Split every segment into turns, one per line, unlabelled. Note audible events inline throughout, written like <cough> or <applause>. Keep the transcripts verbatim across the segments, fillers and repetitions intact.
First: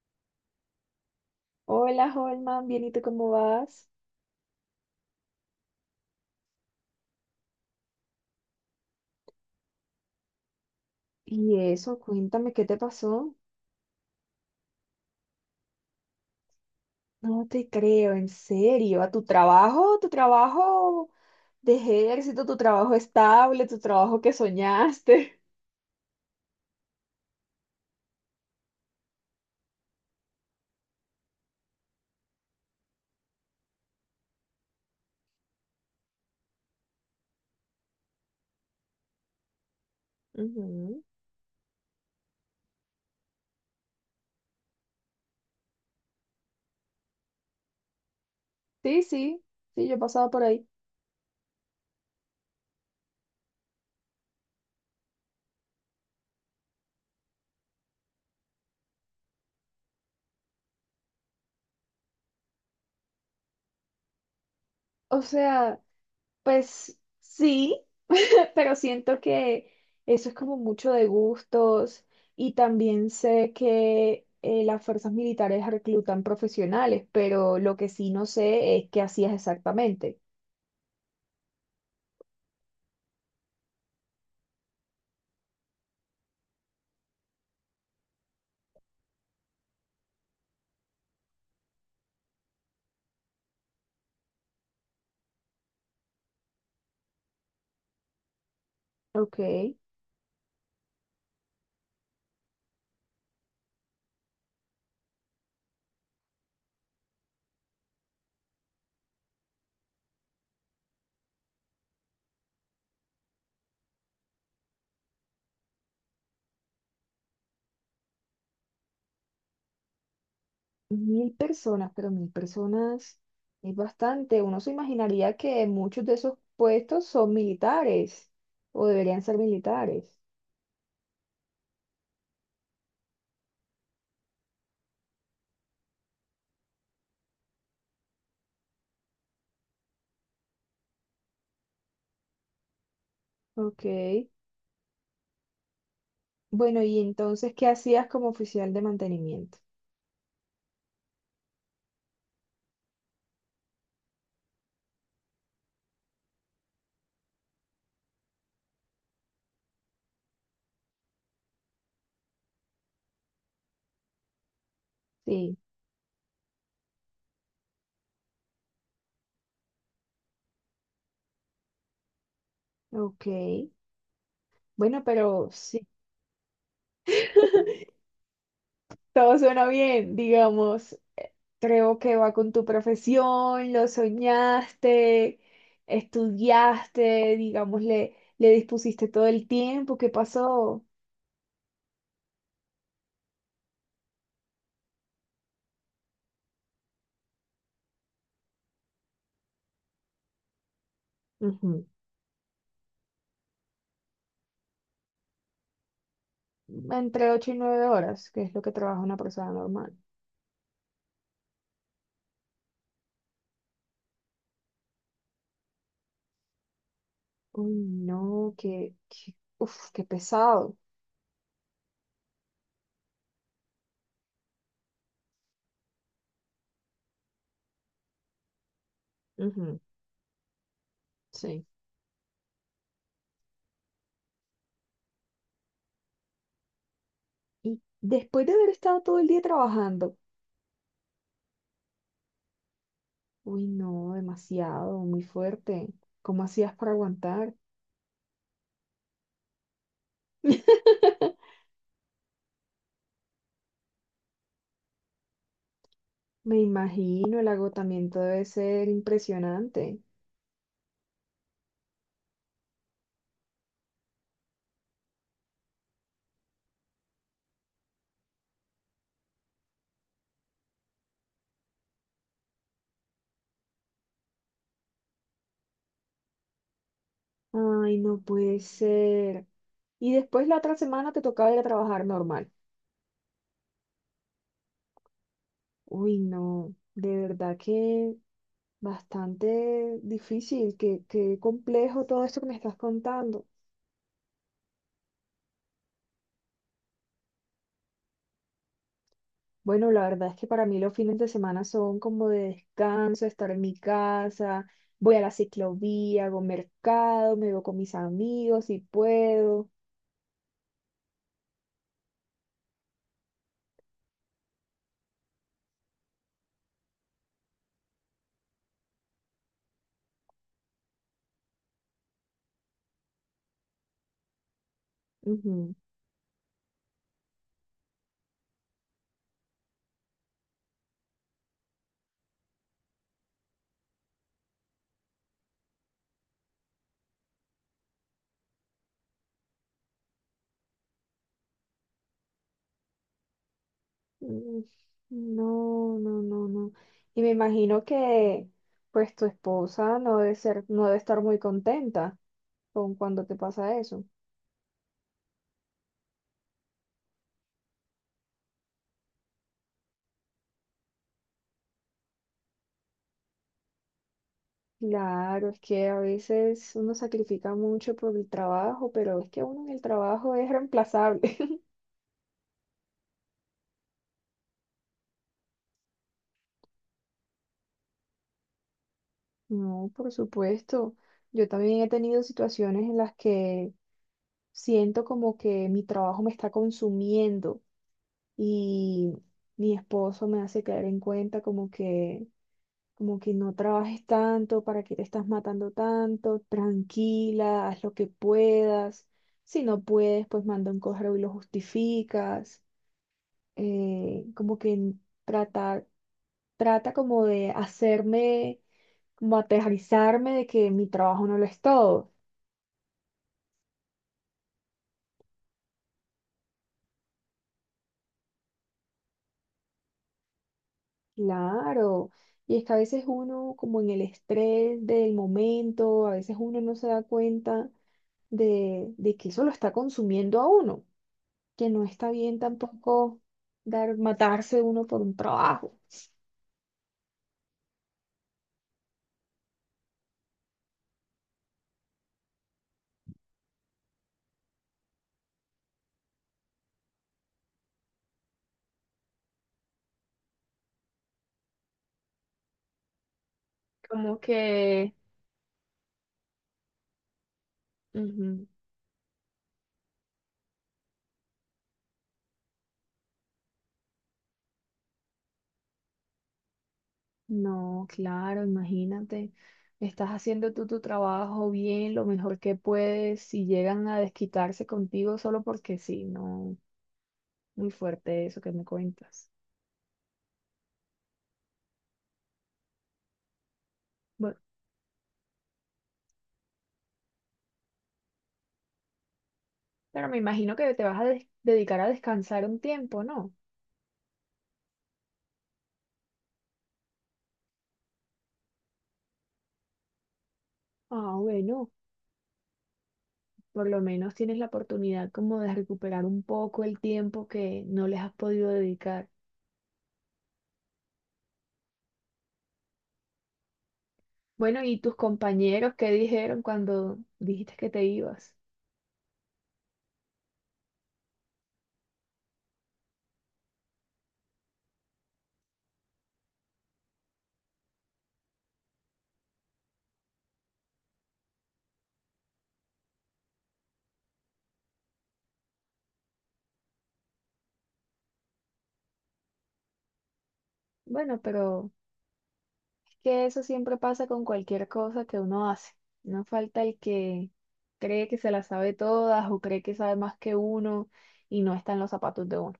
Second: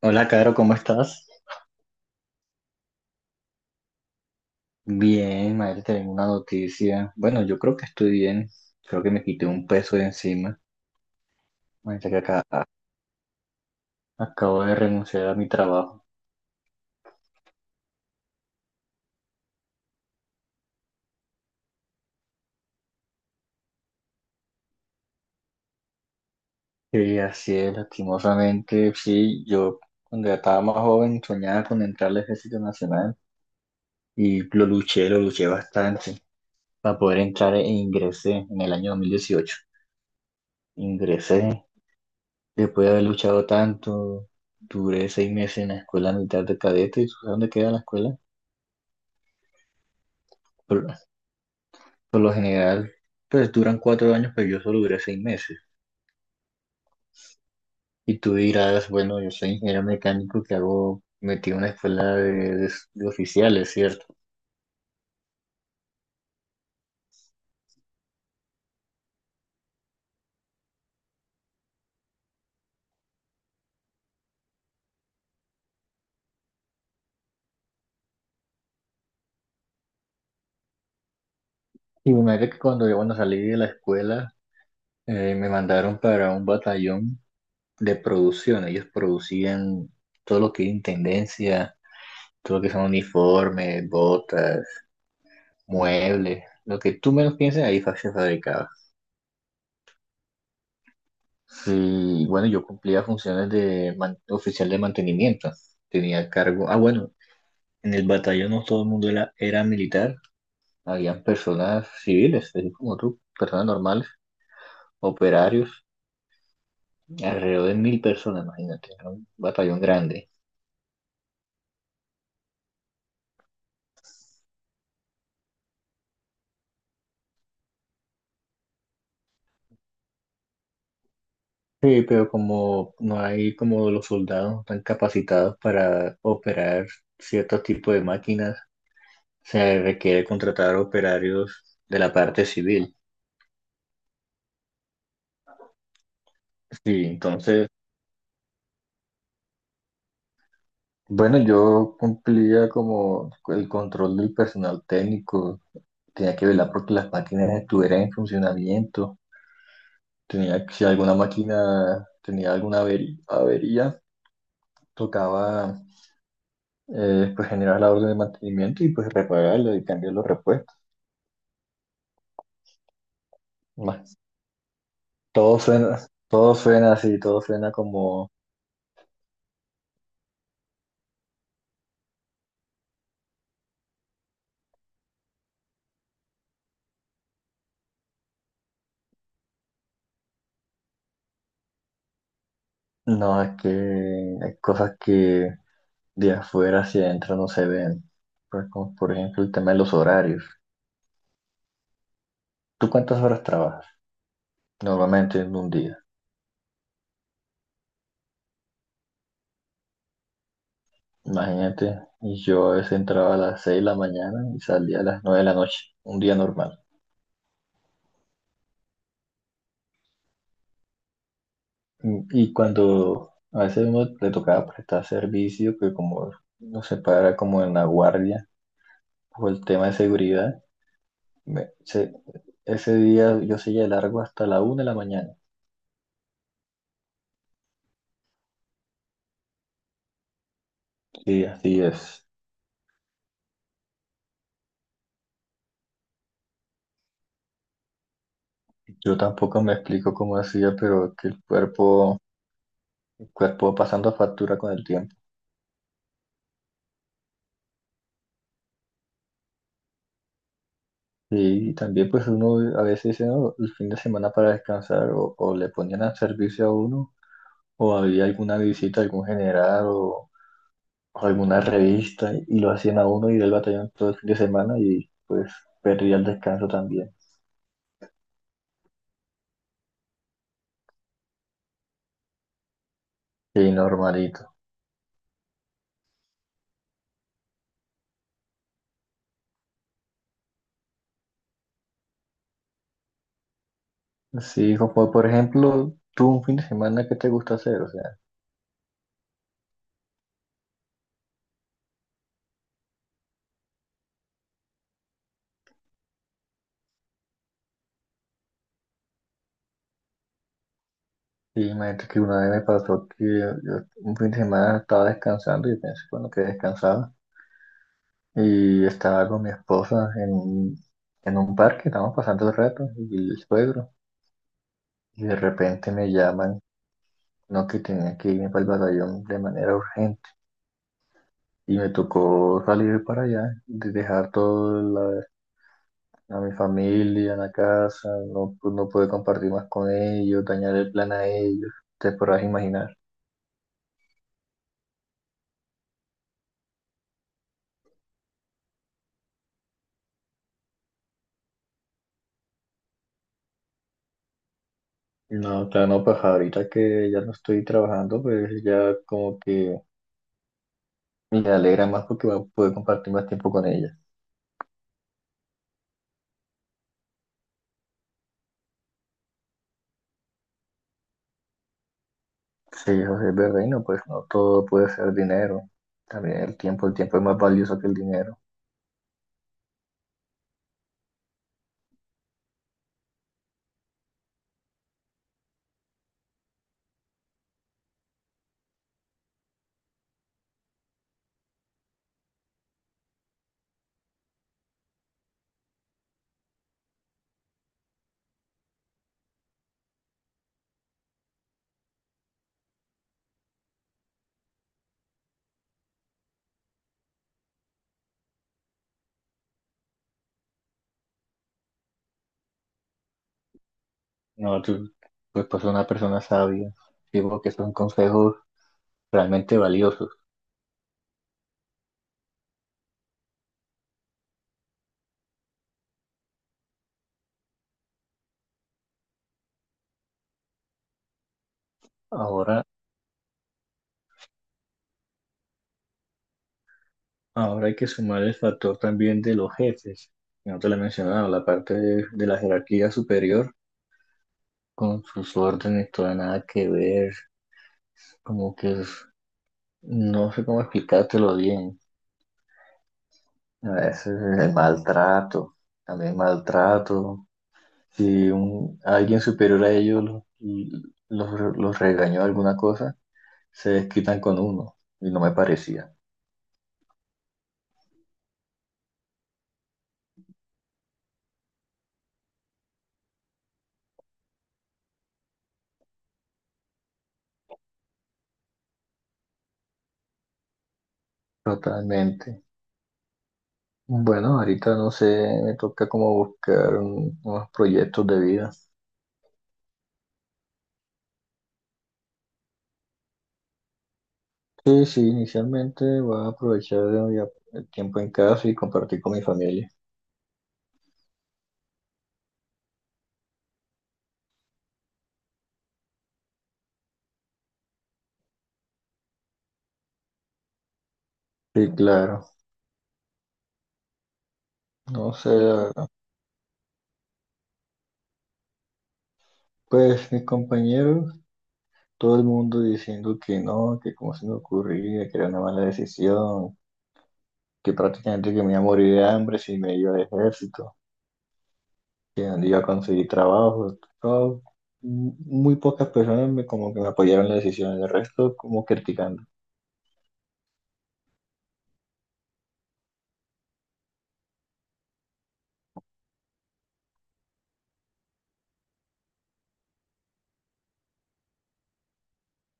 Hola, Caro, ¿cómo estás?
Hola, Holman, bien, ¿y tú cómo vas?
Bien, madre, te tengo una noticia. Bueno, yo creo que estoy bien. Creo que me quité un peso de encima.
Y eso,
Madre, que acá,
cuéntame, ¿qué
ah,
te pasó?
acabo de renunciar a mi trabajo.
No te creo, en serio, a tu trabajo, tu trabajo de ejército, tu trabajo estable, tu trabajo que soñaste.
Sí, así es, lastimosamente. Sí, yo cuando ya estaba más joven soñaba con entrar al Ejército Nacional y lo luché, lo luché bastante para poder entrar e ingresé en el año dos mil dieciocho.
<laughs> Ujú.
Ingresé después de haber luchado tanto. Duré seis meses en la escuela militar de cadete. ¿Sabes dónde queda la escuela?
Sí, sí, sí, yo he pasado por ahí.
Por lo general, pues duran cuatro años, pero yo solo duré seis meses. Y tú dirás, bueno, yo soy ingeniero mecánico que hago, metí una escuela de, de- de oficiales, ¿cierto?
O sea, pues sí, <laughs> pero siento que eso es como mucho de gustos y también sé que eh, las fuerzas militares reclutan profesionales, pero lo que sí no sé es qué hacías exactamente.
Y me imagino que cuando yo, bueno, salí de la escuela, eh, me mandaron para un batallón de producción. Ellos producían todo lo que es intendencia, todo lo que son uniformes, botas, muebles, lo que tú menos pienses, ahí fa- se fabricaba.
Ok.
Y bueno, yo cumplía funciones de man- oficial de mantenimiento. Tenía cargo. Ah, bueno, en el batallón no todo el mundo era, era militar. Habían personas civiles, así como tú, personas normales, operarios, alrededor de mil personas, imagínate. Era un batallón grande.
Mil personas, pero mil personas es bastante. Uno se imaginaría que muchos de esos puestos son militares o deberían ser militares.
Sí, pero como no hay como los soldados tan capacitados para operar ciertos tipos de máquinas, se requiere contratar operarios de la parte civil.
Ok, bueno, y
Sí,
entonces, ¿qué
entonces.
hacías como oficial de mantenimiento?
Bueno, yo cumplía como el control del personal técnico, tenía que velar porque las máquinas estuvieran en funcionamiento, tenía que, si alguna máquina tenía alguna averi- avería,
Sí,
tocaba eh, pues generar la orden de mantenimiento y pues repararla y cambiar los repuestos.
ok.
Más,
Bueno, pero
todo
sí.
suena, todo suena así, todo suena
<laughs>
como,
Todo suena bien, digamos. eh, Creo que va con tu profesión, lo soñaste, estudiaste, digamos, le, le dispusiste todo el tiempo que pasó.
no, es que hay cosas que de afuera hacia adentro no se ven, pues como por ejemplo el tema de los horarios.
Ujú.
¿Tú cuántas horas trabajas? Normalmente en un día.
Entre ocho y nueve horas, que es lo que trabaja una persona normal.
Imagínate, y yo a veces entraba a las seis de la mañana y salía a las nueve de la noche, un día normal.
Uy, no, qué, qué- Uf, qué pesado.
Y, y cuando a veces uno le tocaba prestar servicio, que como nos separa como en la guardia o el
Ujú.
tema de seguridad,
Sí.
me- se- ese día yo seguía de largo hasta la una de la mañana.
Y después de haber estado todo el día trabajando,
Sí, así es.
uy, no, demasiado, muy fuerte. ¿Cómo hacías para aguantar?
Yo tampoco me explico cómo hacía, pero que el
<laughs>
cuerpo, el cuerpo va pasando factura con el tiempo.
Me imagino, el agotamiento debe ser impresionante.
Sí, y también pues uno a veces dice, "No, el fin de semana para descansar o, o le ponían a servicio a uno o había alguna visita, algún general o, o alguna revista y lo hacían a uno y del batallón todo el fin de semana y pues perdía el descanso también."
Ay, no puede ser. Y después la otra semana te tocaba ir a trabajar normal.
Y normalito.
Uy, no, de verdad que bastante difícil, qué, qué complejo todo esto que me estás contando.
Sí, como por ejemplo, tú un fin de semana, ¿qué te gusta hacer? O sea,
Bueno, la verdad es que para mí los fines de semana son como de descanso, estar en mi casa, voy a la ciclovía, hago mercado, me veo con mis amigos si puedo.
y imagínate que una vez me pasó que yo un fin de semana estaba descansando y pensé, bueno, que descansaba. Y estaba con mi esposa en, en un parque, estábamos pasando el rato, y el suegro, y de
Ujú.
repente me llaman, no que tenía que irme para el batallón de manera urgente, y me tocó salir para allá, de dejar todo la- a mi familia en la casa, no, pues, no pude compartir más con ellos, dañar el plan a ellos, te podrás imaginar.
Mm. No, no, no, no. Y me imagino que pues tu esposa no debe ser, no debe estar muy contenta con cuando te pasa eso.
No, claro, no, pues ahorita que ya no estoy trabajando, pues ya como que me alegra más porque puedo compartir más tiempo con ella.
Claro, es que a veces uno sacrifica mucho por el trabajo, pero es que uno en el trabajo es reemplazable. <laughs>
Sí, eso sí es verdad, y no, pues no todo puede ser dinero. También el tiempo, el tiempo es más valioso que el dinero.
No, por supuesto. Yo también he tenido situaciones en las que siento como que mi trabajo me está consumiendo y mi esposo me hace caer en cuenta como que como que no trabajes tanto, para que te estás matando tanto, tranquila, haz lo que puedas. Si no puedes, pues manda un correo y lo justificas. Eh, como que n- Trata, trata como de hacerme, como aterrizarme de que mi trabajo no lo es todo.
No, tú, pues, pues una persona sabia. Digo que son consejos realmente valiosos.
Claro. Y es que a veces uno, como en el estrés del momento, a veces uno no se da cuenta de, de que eso lo está consumiendo a uno, que no está bien
Ahora,
tampoco dar, matarse uno por un trabajo.
ahora hay que sumar el factor también de los jefes. No te lo he mencionado, la parte de, de la jerarquía superior con sus órdenes, toda nada que ver. Como que es- no sé cómo explicártelo bien. A veces
Como
el
que,
maltrato, también maltrato. Si
Ujú.
un, alguien superior a ellos lo- los, los regañó alguna cosa, se desquitan con uno y no me parecía.
No, claro, imagínate, estás haciendo tú tu trabajo bien, lo mejor que puedes, y llegan a desquitarse contigo solo porque sí, no, muy fuerte eso que me cuentas.
Totalmente.
Bueno,
Bueno, ahorita no sé, me toca como buscar un- unos proyectos de vida.
pero me imagino que te vas a des- dedicar a descansar un tiempo, ¿no?
Sí, sí, inicialmente voy a aprovechar el día- el tiempo en casa y compartir con mi familia.
Ah, bueno, por lo menos tienes la oportunidad como de recuperar un poco el tiempo que no les has podido dedicar.
Sí, claro.
Bueno, ¿y tus
No sé, la
compañeros
verdad.
qué dijeron cuando dijiste que te ibas?
Pues mis compañeros, todo el mundo diciendo que no, que cómo se me ocurría, que era una mala decisión, que prácticamente que me iba a morir de hambre si me iba al ejército, que donde iba a conseguir trabajo. Todo. Muy pocas personas me, como que me apoyaron en la decisión, el resto como criticando.
Bueno, pero es que eso siempre pasa con cualquier cosa que uno hace. No falta el que cree que se la sabe todas o cree que sabe más que uno y no está en los zapatos de uno.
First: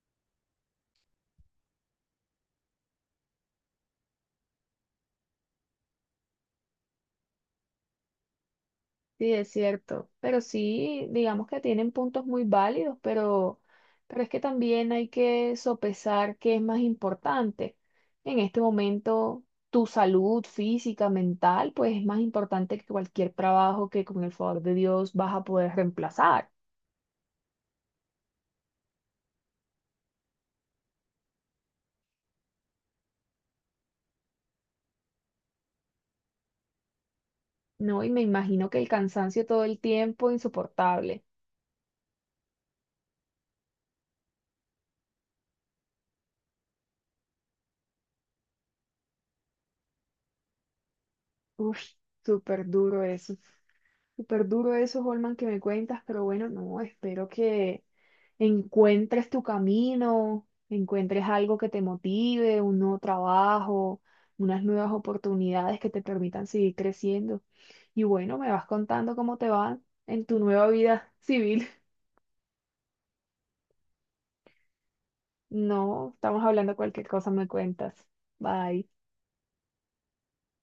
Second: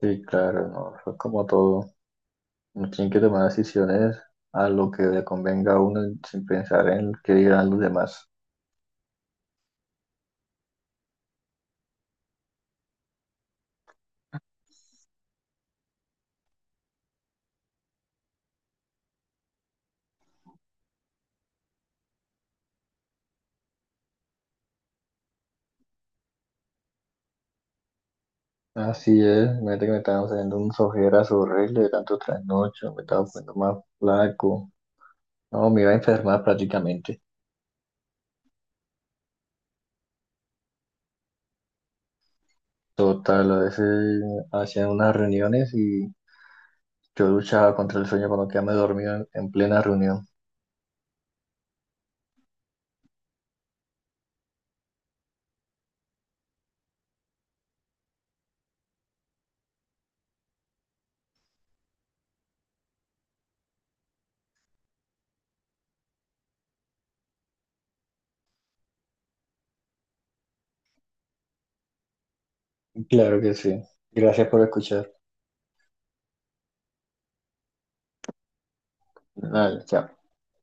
Sí, claro, no, eso es como todo. Uno tiene que tomar decisiones a lo que le convenga a uno sin pensar en qué dirán los demás.
Sí, es cierto, pero sí, digamos que tienen puntos muy válidos, pero, pero es que también hay que sopesar qué es más importante. En este momento, tu salud física, mental, pues es más importante que cualquier trabajo que con el favor de Dios vas a poder reemplazar,
Así es, imagínate que me estaban haciendo un ojeras horrible de tanto trasnocho, me estaba poniendo más flaco. No, me iba a enfermar prácticamente.
¿no? Y me imagino que el cansancio todo el tiempo, insoportable.
Total, a veces hacían unas reuniones y yo luchaba contra el sueño cuando quedaba dormido en, en plena reunión.
Uf, súper duro eso, súper duro eso, Holman, que me cuentas, pero bueno, no, espero que encuentres tu camino, encuentres algo que te motive, un nuevo trabajo, unas nuevas oportunidades que te permitan seguir creciendo. Y bueno, me vas contando cómo te va en tu nueva vida civil. <laughs>
Claro que sí. Gracias por escuchar.
No, estamos hablando cualquier cosa, me cuentas. Bye.
Dale, chao.